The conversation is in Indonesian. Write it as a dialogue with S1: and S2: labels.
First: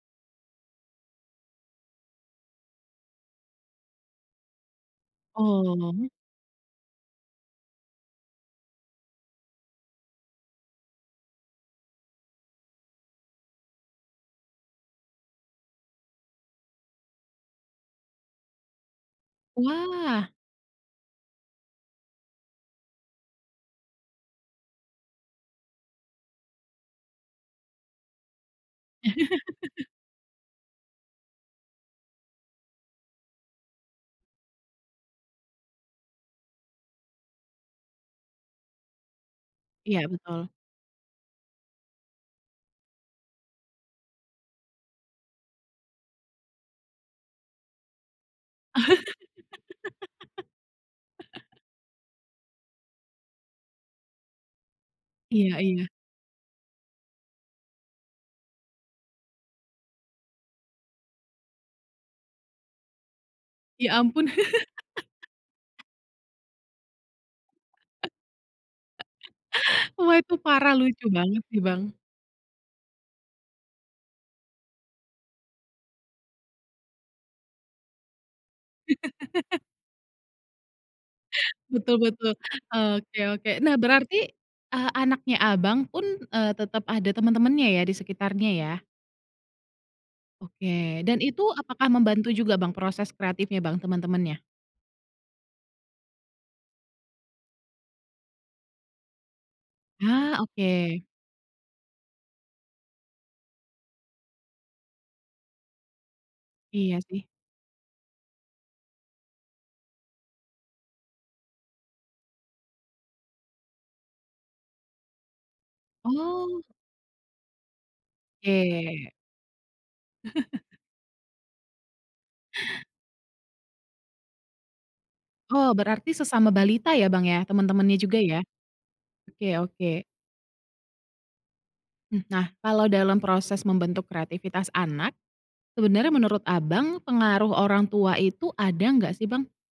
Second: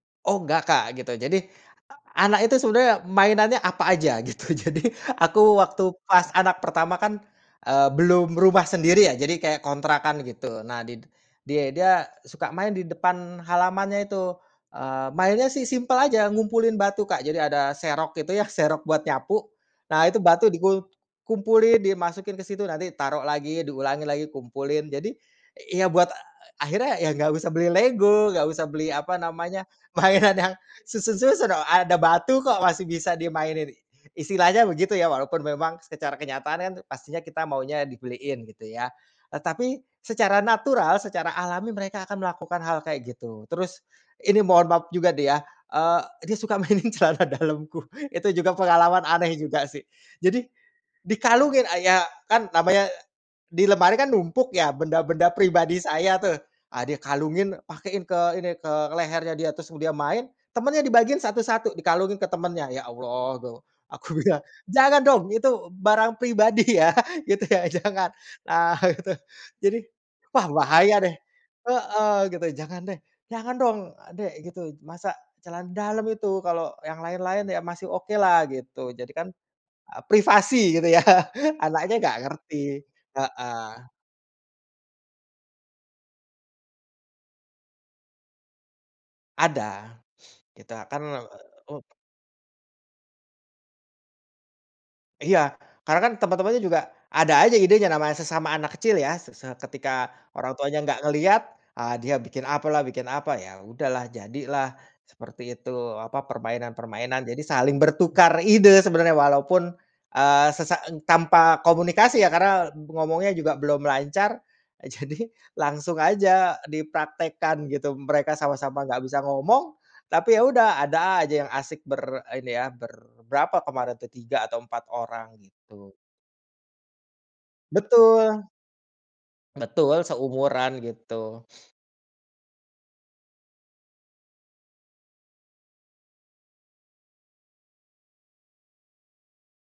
S1: Oh, nggak, Kak, gitu, jadi e anak itu sebenarnya mainannya apa aja, gitu, jadi aku waktu
S2: Oh.
S1: pas anak pertama kan, eee, belum rumah sendiri ya, jadi kayak kontrakan, gitu. Nah, di dia dia suka main di depan halamannya itu, eee, mainnya sih simpel aja, ngumpulin batu, Kak. Jadi ada serok itu ya, serok buat nyapu. Nah, itu
S2: Wah.
S1: batu dikul dikumpulin, dimasukin ke situ, nanti taruh lagi, diulangi lagi, kumpulin. Jadi, ya, eee, e buat akhirnya ya, enggak usah beli lego, enggak usah beli, apa namanya, mainan yang susun-susun, oh, ada batu kok, masih bisa dimainin, i istilahnya begitu ya, walaupun memang secara kenyataan kan pastinya kita maunya dibeliin, gitu ya. Eee, tapi
S2: Ya,
S1: secara
S2: betul.
S1: natural, secara alami, mereka akan melakukan hal kayak gitu. Terus, ini mohon maaf juga nih ya, eee, dia suka mainin celana dalamku, itu juga pengalaman aneh juga sih, jadi dikalungin a ya kan namanya e di lemari kan, numpuk ya, benda-benda
S2: Iya
S1: pribadi
S2: iya.
S1: saya tuh, ah, dia kalungin, pakein ke ini ke lehernya, dia terus dia main temennya dibagiin satu-satu, dikalungin ke temennya. Ya, Allah, gu
S2: Ya,
S1: aku
S2: ampun.
S1: bilang, "Jangan dong, itu b barang pribadi, ya", gitu ya, "Jangan", nah, gitu. Jadi,
S2: Wah, itu
S1: wah,
S2: parah
S1: bahaya
S2: lucu
S1: deh
S2: banget sih, Bang.
S1: heeh, gitu, "Jangan deh, jangan dong, Dek", gitu, masa celana dalem, itu kalau yang lain-lain ya, masih okelah gitu, jadikan e privasi gitu ya,
S2: Betul
S1: anaknya nggak
S2: betul,
S1: ngerti,
S2: oke oke.
S1: heeh.
S2: Nah, berarti, eee, anaknya abang pun, eee, tetap ada teman-temannya ya, di sekitarnya, ya?
S1: Ada, itu a kan
S2: Oke, dan
S1: eee,
S2: itu
S1: u
S2: apakah membantu juga, Bang, proses kreatifnya, Bang, teman-temannya?
S1: Iya, karena kan teman-temannya juga ada aja idenya, namanya sesama anak kecil, ya. Se se ketika
S2: Ah.
S1: orang tuanya enggak
S2: oke.
S1: ngelihat, ah, dia bikin apalah, bikin, apa ya, udahlah, jadilah seperti itu, apa,
S2: Iya, sih.
S1: permainan-permainan jadi saling bertukar ide. Sebenarnya walaupun, eee, sesa e tanpa komunikasi ya, karena ngomongnya juga belum lancar, jadi langsung aja
S2: Oh.
S1: dipraktekkan gitu, mereka sama-sama nggak
S2: Oke.
S1: bisa ngomong, tapi, ya udah, ada aja yang asik ber ini ya ber berapa kemarin tuh 3 atau 4 orang,
S2: Oh,
S1: gitu.
S2: berarti sesama balita ya, Bang, ya, temen-temennya juga ya?
S1: Betul.
S2: Oke
S1: Betul,
S2: oke.
S1: seumuran gitu.
S2: Mhm. Nah, kalau dalam proses membentuk kreativitas anak, sebenarnya menurut Abang pengaruh orang tua itu ada nggak sih, Bang?